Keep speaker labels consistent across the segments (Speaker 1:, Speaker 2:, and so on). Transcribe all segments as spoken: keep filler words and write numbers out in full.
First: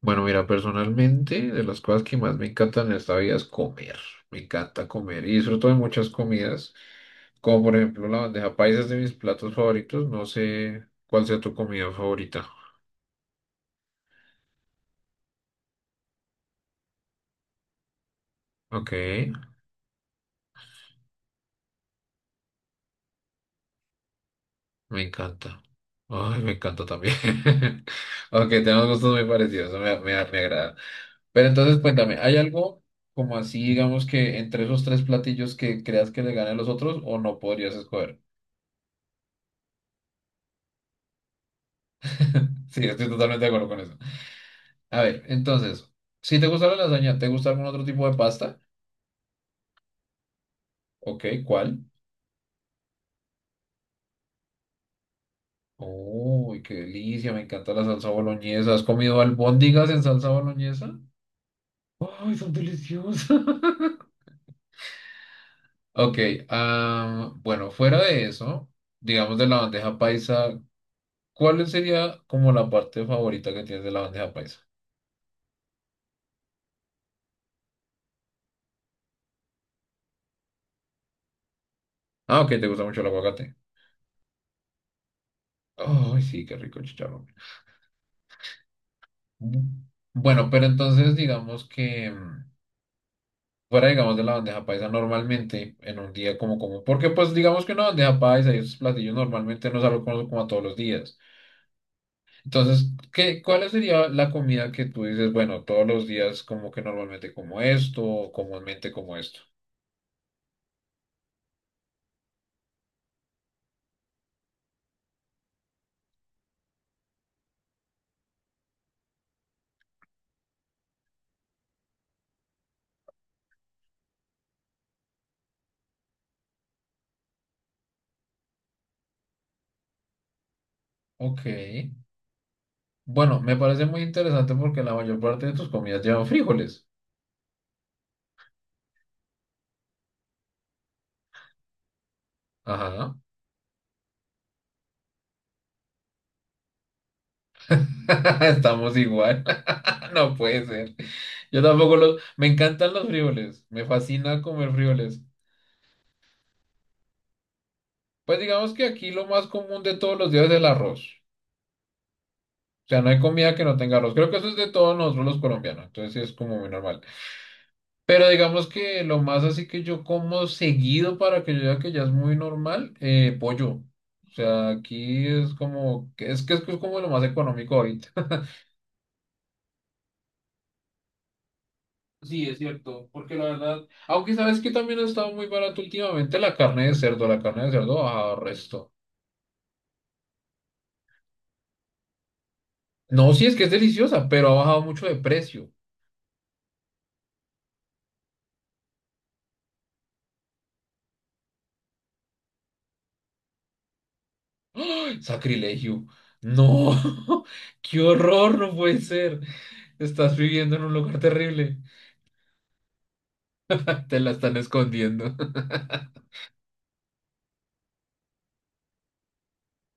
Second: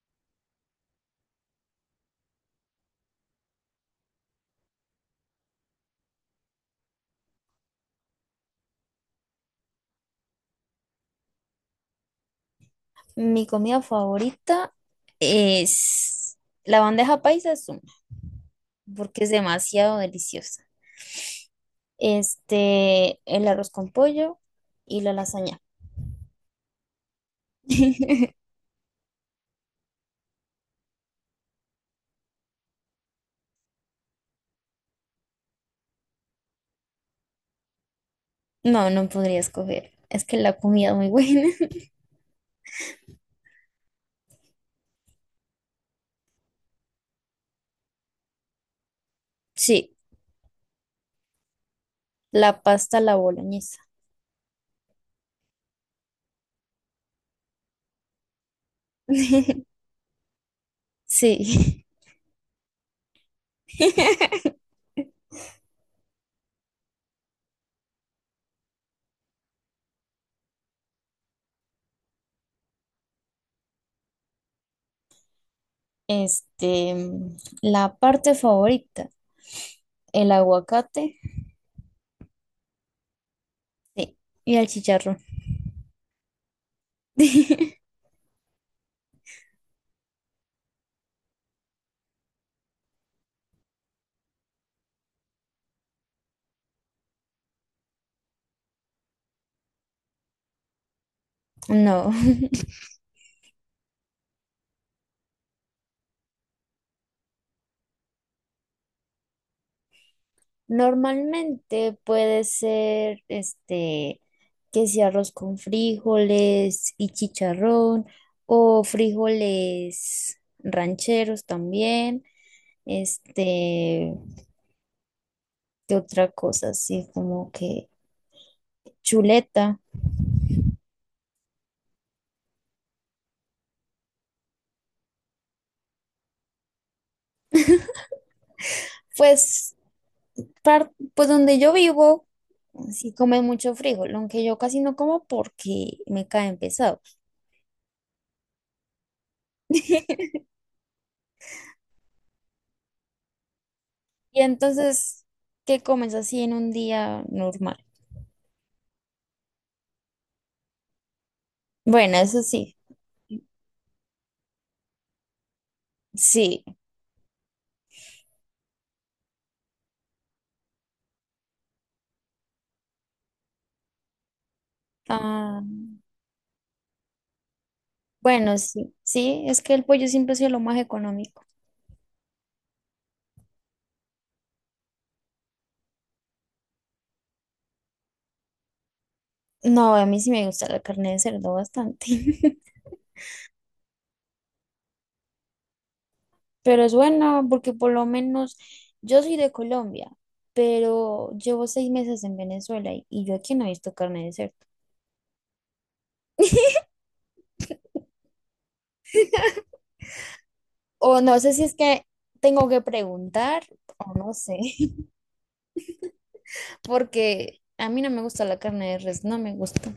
Speaker 1: Bueno, mira, personalmente, de las cosas que más me encantan en esta vida es comer. Me encanta comer y disfruto de muchas comidas, como por ejemplo la bandeja paisa es de mis platos favoritos. No sé cuál sea tu comida favorita.
Speaker 2: Mi comida favorita es la bandeja paisa, es una,
Speaker 1: Ok,
Speaker 2: porque es demasiado deliciosa. Este, el arroz con pollo y
Speaker 1: me
Speaker 2: la
Speaker 1: encanta.
Speaker 2: lasaña.
Speaker 1: Ay, me encanta también. Ok, tenemos gustos muy parecidos, eso me, me, me agrada. Pero entonces cuéntame, ¿hay algo como así, digamos que entre esos tres platillos que creas que le ganen los otros o no podrías escoger?
Speaker 2: No, no podría escoger. Es que la comida es muy buena.
Speaker 1: Sí, estoy totalmente de acuerdo con eso. A ver, entonces, si te gusta la lasaña, ¿te gusta algún otro tipo de pasta?
Speaker 2: Sí,
Speaker 1: Ok, ¿cuál?
Speaker 2: la pasta, a la boloñesa.
Speaker 1: Uy, qué delicia, me encanta la salsa boloñesa. ¿Has comido albóndigas en salsa boloñesa?
Speaker 2: Sí.
Speaker 1: Ay, son deliciosas. Ok, ah, bueno, fuera de eso, digamos de la bandeja paisa, ¿cuál sería como la parte favorita que tienes de la bandeja paisa?
Speaker 2: Este, la parte favorita, el aguacate,
Speaker 1: Ah, ok, ¿te gusta mucho el aguacate?
Speaker 2: sí, y el chicharrón.
Speaker 1: Ay, sí, qué rico el chicharrón. Bu- Bueno, pero entonces digamos que... mm, fuera, digamos, de la bandeja paisa normalmente en un día como común. Porque, pues, digamos que una bandeja paisa y esos platillos normalmente no salgo algo como, como a todos los días.
Speaker 2: No.
Speaker 1: Entonces, ¿qué, cuál sería la comida que tú dices, bueno, todos los días como que normalmente como esto o comúnmente como esto?
Speaker 2: Normalmente puede ser este que sea arroz con frijoles y chicharrón o frijoles rancheros también. Este, ¿Qué otra cosa? Así como que chuleta.
Speaker 1: Ok. Bueno, me parece muy interesante porque la mayor parte de tus comidas llevan frijoles.
Speaker 2: Pues, par- pues donde yo vivo, sí
Speaker 1: Ajá.
Speaker 2: comen mucho frijol, aunque yo casi no como porque me caen pesados.
Speaker 1: Estamos igual. No puede ser. Yo tampoco los... Me encantan los frijoles. Me
Speaker 2: Y
Speaker 1: fascina comer frijoles.
Speaker 2: entonces, ¿qué comes así en un día normal?
Speaker 1: Pues digamos que aquí lo más común de todos los días es el arroz.
Speaker 2: Bueno, eso sí.
Speaker 1: O sea, no hay comida que no tenga arroz. Creo que eso es de todos nosotros los colombianos. Entonces sí es como
Speaker 2: Sí,
Speaker 1: muy normal. Pero digamos que lo más así que yo como seguido para que yo diga que ya es muy normal, eh, pollo. O sea, aquí es
Speaker 2: ah,
Speaker 1: como, que- es que es como lo más económico ahorita.
Speaker 2: bueno, sí, sí, es que el pollo siempre ha sido lo más económico.
Speaker 1: Sí, es cierto, porque la verdad, aunque sabes que también ha estado muy barato últimamente la carne de cerdo, la carne de cerdo ha bajado resto.
Speaker 2: No, a mí sí me gusta la carne de cerdo bastante.
Speaker 1: No, sí es que es deliciosa, pero ha bajado mucho de precio.
Speaker 2: Pero es buena porque por lo menos yo soy de Colombia, pero llevo seis meses en Venezuela y, y yo aquí no he visto carne de cerdo.
Speaker 1: Sacrilegio. No, qué horror, no puede ser. Estás viviendo en un lugar
Speaker 2: O no sé si es
Speaker 1: terrible.
Speaker 2: que tengo que preguntar o
Speaker 1: Te la
Speaker 2: no
Speaker 1: están
Speaker 2: sé.
Speaker 1: escondiendo.
Speaker 2: Porque a mí no me gusta la carne de res, no me gusta.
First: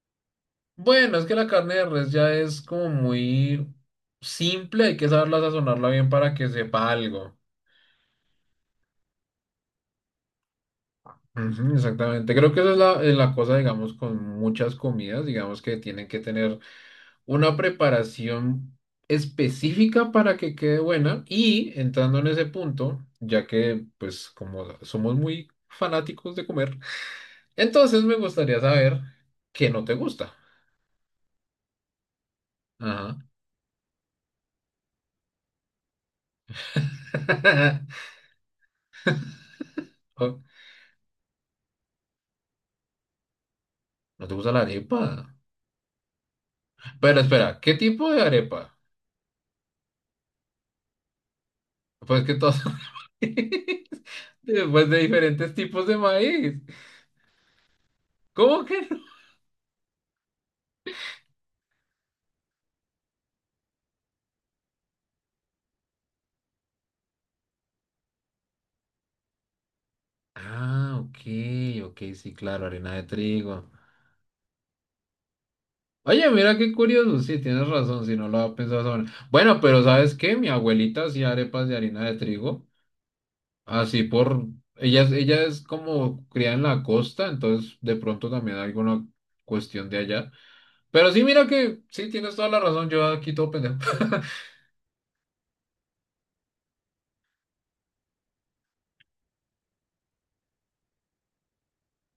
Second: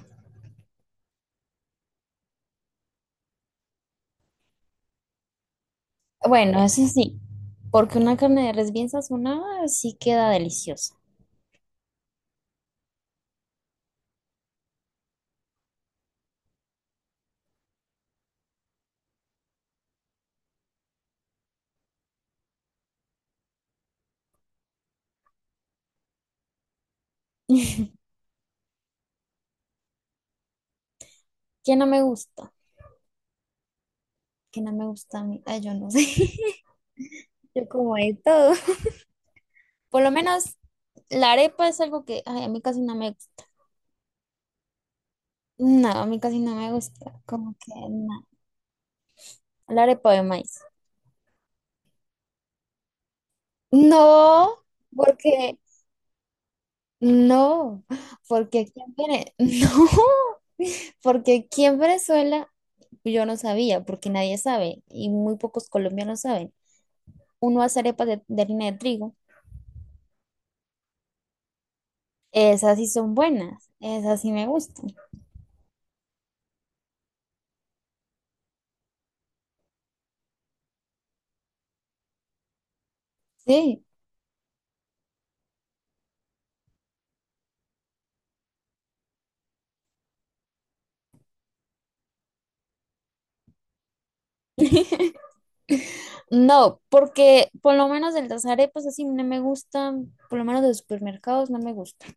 Speaker 1: Bueno, es que la carne de res ya es como muy simple. Hay que saberla sazonarla bien para que
Speaker 2: Bueno, eso
Speaker 1: sepa
Speaker 2: sí,
Speaker 1: algo.
Speaker 2: porque una carne de res bien sazonada sí queda deliciosa.
Speaker 1: Ujú, exactamente. Creo que esa es la, es la cosa, digamos, con muchas comidas, digamos, que tienen que tener una preparación específica para que quede buena y entrando en ese punto, ya que pues como somos muy fanáticos de comer, entonces me gustaría saber qué no te gusta.
Speaker 2: ¿Qué no me gusta?
Speaker 1: Ajá.
Speaker 2: ¿Qué no me gusta a mí? Ay, yo no sé. Yo como de todo. Por lo
Speaker 1: Oh.
Speaker 2: menos la arepa es algo que ay, a mí casi no me gusta.
Speaker 1: ¿No te gusta la arepa?
Speaker 2: No, a mí casi no me
Speaker 1: Pero
Speaker 2: gusta. Como
Speaker 1: espera,
Speaker 2: que
Speaker 1: ¿qué tipo de
Speaker 2: no.
Speaker 1: arepa?
Speaker 2: La arepa de maíz.
Speaker 1: Pues que todas son maíz.
Speaker 2: No,
Speaker 1: Después de diferentes
Speaker 2: porque
Speaker 1: tipos de maíz.
Speaker 2: no, porque
Speaker 1: ¿Cómo
Speaker 2: aquí
Speaker 1: que no?
Speaker 2: en Vene- no, porque aquí en Venezuela yo no sabía, porque nadie sabe y muy pocos colombianos saben. Uno hace arepas de, de harina de trigo.
Speaker 1: Ah, ok, ok, sí, claro,
Speaker 2: Esas sí
Speaker 1: harina de
Speaker 2: son
Speaker 1: trigo.
Speaker 2: buenas, esas sí me gustan.
Speaker 1: Oye, mira qué curioso, sí, tienes razón, si no lo había pensado sobre. Bueno, pero ¿sabes qué? Mi abuelita hacía arepas de harina de trigo,
Speaker 2: Sí.
Speaker 1: así por... Ella, es- ella es como criada en la costa, entonces de pronto también hay alguna cuestión de allá. Pero sí, mira que sí, tienes toda la razón, yo aquí todo pendejo.
Speaker 2: No, porque por lo menos el las arepas así no me gustan, por lo menos de los supermercados no me gustan,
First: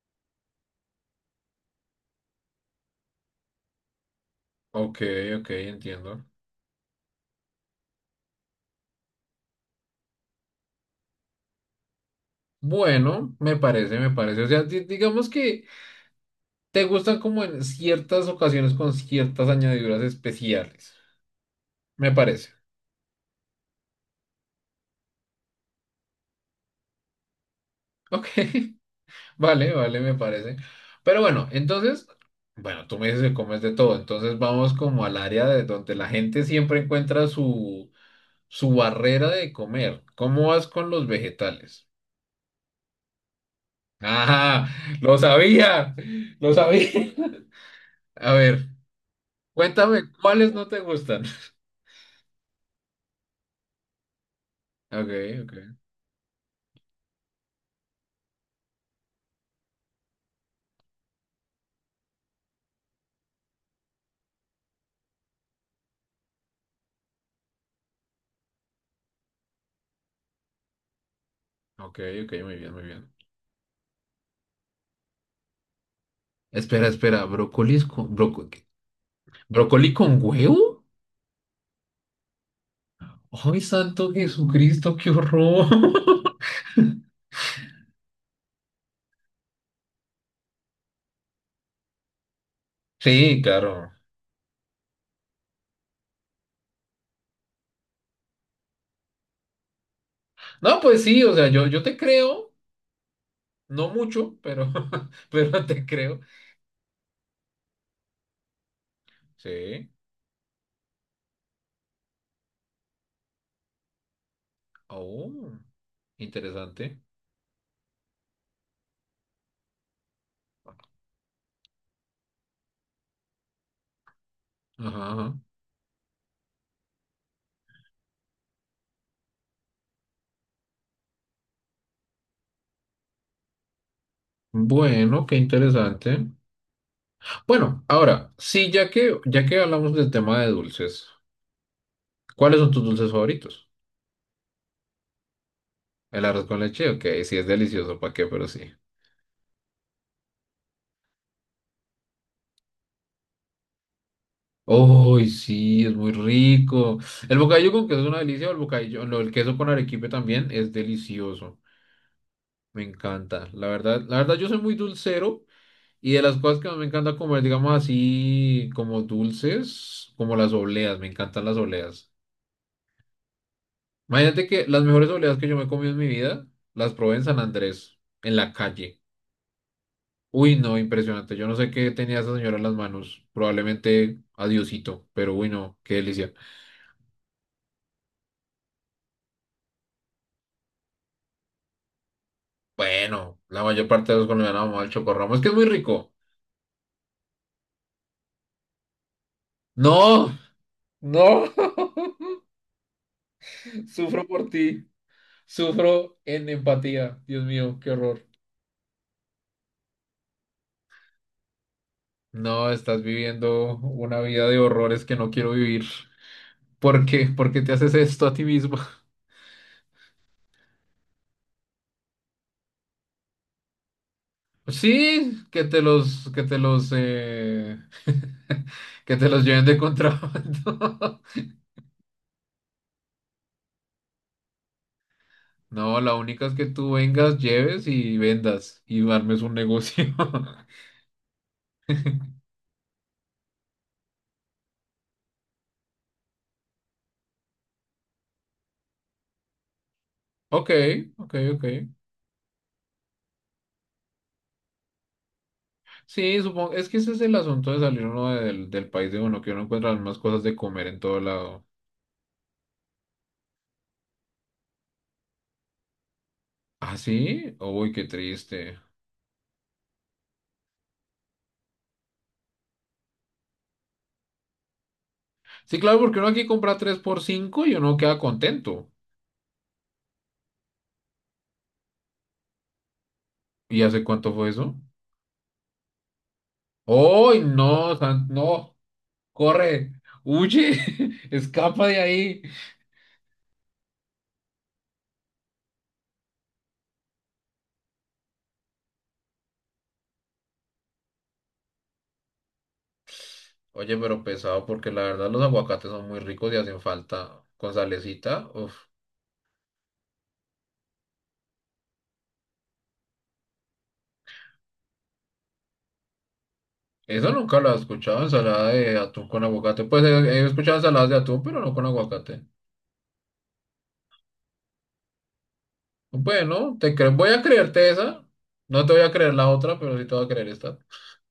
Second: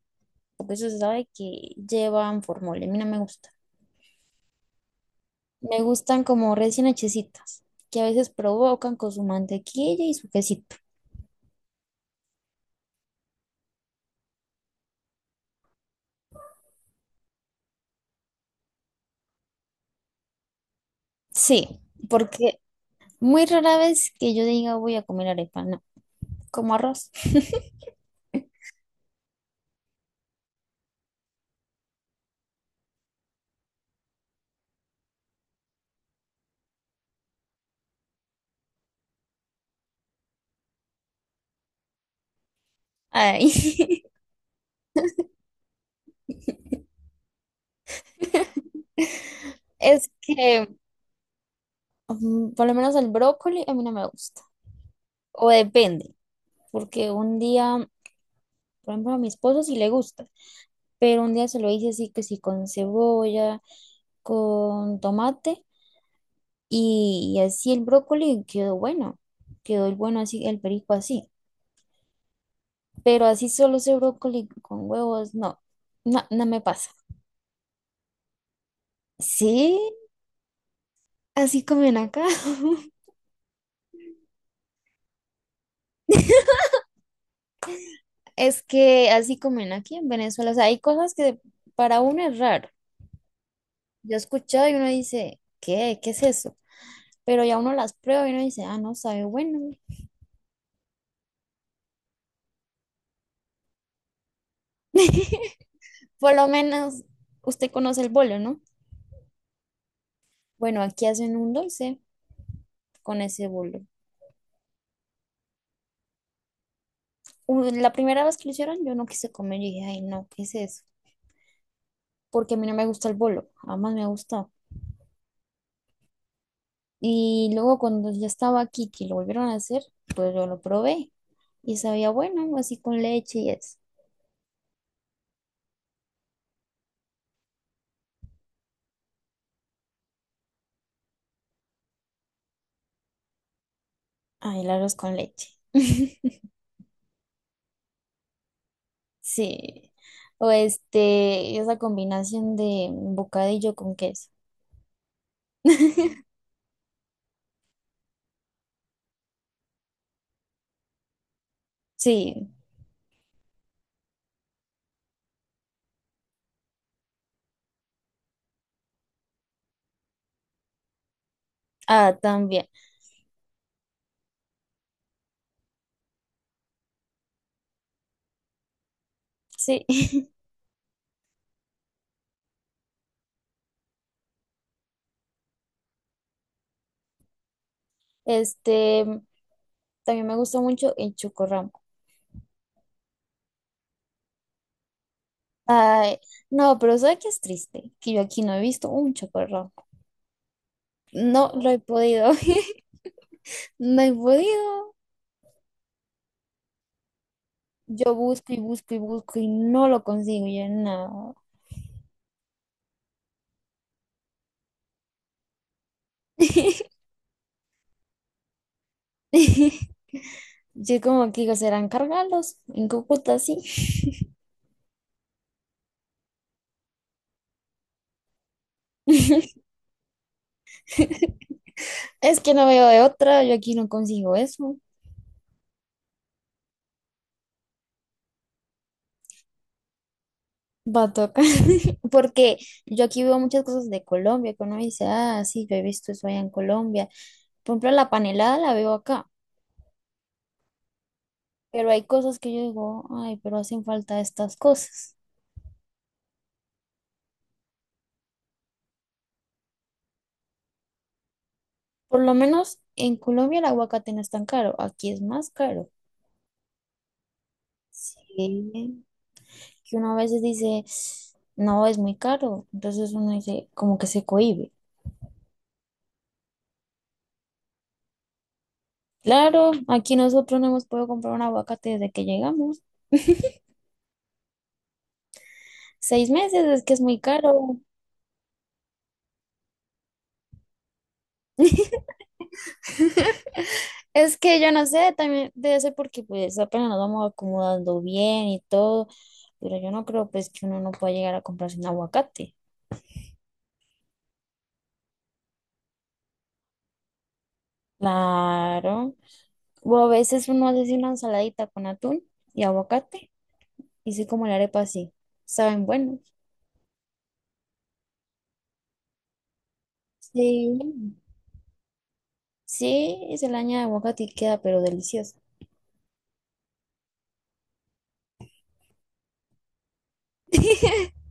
Speaker 2: porque eso se sabe que llevan formol, a mí no me gusta.
Speaker 1: Ok, ok,
Speaker 2: Me
Speaker 1: entiendo.
Speaker 2: gustan como recién hechecitas, que a veces provocan con su mantequilla y su quesito.
Speaker 1: Bueno, me parece, me parece. O sea, di- digamos que te gustan como en ciertas ocasiones con ciertas añadiduras especiales.
Speaker 2: Sí,
Speaker 1: Me parece.
Speaker 2: porque muy rara vez que yo diga voy a comer arepa, no, como arroz.
Speaker 1: Ok. Vale, vale, me parece. Pero bueno, entonces, bueno, tú me dices que comes de todo, entonces vamos como al área de donde la gente siempre encuentra su, su, barrera de comer. ¿Cómo vas con los vegetales?
Speaker 2: Ay.
Speaker 1: ¡Ah! ¡Lo sabía! ¡Lo sabía! A ver,
Speaker 2: Es
Speaker 1: cuéntame, ¿cuáles no
Speaker 2: que
Speaker 1: te gustan?
Speaker 2: mm, por lo menos el brócoli a mí no me gusta,
Speaker 1: Ok,
Speaker 2: o
Speaker 1: ok,
Speaker 2: depende, porque un día por ejemplo, a mi esposo sí le gusta, pero un día se lo hice así que sí con cebolla, con tomate y, y así el brócoli quedó bueno, quedó el bueno así, el perico así,
Speaker 1: ok, ok, muy bien, muy bien.
Speaker 2: pero así solo ese brócoli con huevos, no, no, no me
Speaker 1: Espera,
Speaker 2: pasa.
Speaker 1: espera, ¿brócolis con, broco- qué?
Speaker 2: Sí,
Speaker 1: ¿Brócoli con huevo?
Speaker 2: así comen acá.
Speaker 1: ¡Ay, santo Jesucristo, qué horror!
Speaker 2: Es que así comen aquí en Venezuela, o sea, hay cosas que para uno es raro.
Speaker 1: Sí, claro.
Speaker 2: Yo he escuchado y uno dice, ¿qué? ¿Qué es eso? Pero ya uno las prueba y uno dice, ah, no, sabe bueno.
Speaker 1: No, pues sí, o sea, yo, yo te creo, no mucho, pero, pero te creo.
Speaker 2: Por lo menos usted conoce el bolo, ¿no?
Speaker 1: Sí.
Speaker 2: Bueno, aquí hacen un dulce con ese bolo.
Speaker 1: Oh, interesante.
Speaker 2: U- la primera vez que lo hicieron, yo no quise comer y dije, ay, no, ¿qué es eso? Porque a mí no me gusta el bolo, jamás me ha gustado.
Speaker 1: Ajá, ajá.
Speaker 2: Y luego cuando ya estaba aquí, que lo volvieron a hacer, pues yo lo probé y sabía bueno, así con leche y eso.
Speaker 1: Bueno, qué interesante. Bueno, ahora, sí, ya que, ya que hablamos del tema de dulces, ¿cuáles son tus dulces favoritos?
Speaker 2: Ay, el arroz con leche.
Speaker 1: El arroz con leche, ok, sí, es delicioso, ¿para qué? Pero sí.
Speaker 2: Sí. O este, esa combinación de bocadillo con queso.
Speaker 1: Uy, sí, es muy rico. El bocadillo con queso es una delicia, o el bocadillo, no, el queso con arequipe también es delicioso.
Speaker 2: Sí.
Speaker 1: Me encanta. La verdad, la verdad, yo soy muy dulcero. Y de las cosas que más me encanta comer, digamos así, como dulces, como las obleas, me encantan las obleas.
Speaker 2: Ah, también.
Speaker 1: Imagínate que las mejores obleas que yo me he comido en mi vida, las probé en San Andrés, en la calle.
Speaker 2: Sí.
Speaker 1: Uy, no, impresionante. Yo no sé qué tenía esa señora en las manos. Probablemente adiosito, pero uy, no, qué delicia.
Speaker 2: Este, también me gustó mucho el chocorramo.
Speaker 1: Bueno, la mayor parte de los colombianos amamos al chocorramo. Es que es muy rico.
Speaker 2: Ay, no, pero ¿sabes qué es triste? Que yo aquí no he visto un chocorramo.
Speaker 1: No, no,
Speaker 2: No lo he podido. No he
Speaker 1: sufro por ti.
Speaker 2: podido.
Speaker 1: Sufro en empatía. Dios mío, qué
Speaker 2: Yo
Speaker 1: horror.
Speaker 2: busco y busco y busco y no lo consigo. Yo no.
Speaker 1: No, estás viviendo una vida de horrores que no quiero vivir. ¿Por qué? ¿Por qué te haces esto a ti mismo?
Speaker 2: Yo como que digo, serán cargalos en Cúcuta, sí.
Speaker 1: Sí, que te los, que te los, eh, que te los lleven de contrabando.
Speaker 2: Es que no veo de otra. Yo aquí no consigo eso.
Speaker 1: No, la única es que tú vengas, lleves y vendas y armes un negocio.
Speaker 2: Va a tocar, porque yo aquí veo muchas cosas de Colombia, que uno dice, ah, sí, yo he visto eso allá en Colombia. Por ejemplo, la panelada la veo acá,
Speaker 1: Ok, ok, ok.
Speaker 2: pero hay cosas que yo digo, ay, pero hacen falta estas cosas.
Speaker 1: Sí, supongo, es que ese es el asunto de salir uno del, del país de uno, que uno encuentra las mismas cosas de comer en todo lado.
Speaker 2: Por lo menos en Colombia el aguacate no es tan caro, aquí es más caro.
Speaker 1: Ah, sí, uy, qué triste.
Speaker 2: Sí, que uno a veces dice, no, es muy caro, entonces uno dice, como que se cohíbe.
Speaker 1: Sí, claro, porque uno aquí compra tres por cinco y uno queda contento.
Speaker 2: Claro, aquí nosotros no hemos podido comprar un aguacate desde que llegamos.
Speaker 1: ¿Y hace cuánto fue eso?
Speaker 2: Seis meses es que es muy
Speaker 1: ¡Ay,
Speaker 2: caro.
Speaker 1: no! San- ¡No! ¡Corre! ¡Huye! ¡Escapa de ahí!
Speaker 2: Es que yo no sé, también debe ser porque pues apenas nos vamos acomodando bien y todo, pero yo no creo pues que uno no pueda llegar a comprarse un aguacate.
Speaker 1: Oye, pero pesado, porque la verdad los aguacates son muy ricos y hacen falta con salecita. Uf.
Speaker 2: Claro. O a veces uno hace así una ensaladita con atún y aguacate, y sí como la arepa así. Saben buenos.
Speaker 1: Eso nunca lo he escuchado, ensalada de atún con aguacate. Pues he, he escuchado
Speaker 2: Sí.
Speaker 1: ensaladas de atún, pero no con aguacate.
Speaker 2: Sí, y se le añade aguacate y queda pero delicioso.
Speaker 1: Bueno, te cre- voy a creerte esa. No te voy a creer la otra, pero sí te voy a creer esta.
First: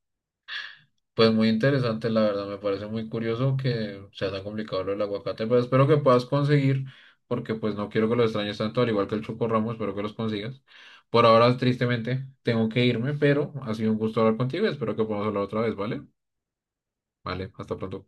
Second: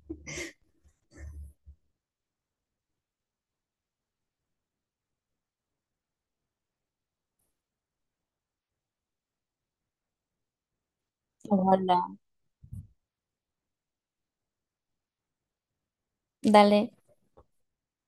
Speaker 1: Pues muy interesante, la verdad, me parece muy curioso que sea tan complicado lo del aguacate, pero espero que puedas conseguir, porque pues no quiero que lo extrañes tanto, al igual que el Choco Ramos, espero que los consigas. Por ahora,
Speaker 2: Ojalá.
Speaker 1: tristemente, tengo que irme, pero ha sido un gusto hablar contigo y espero que podamos hablar otra vez, ¿vale?
Speaker 2: Dale.
Speaker 1: Vale, hasta pronto.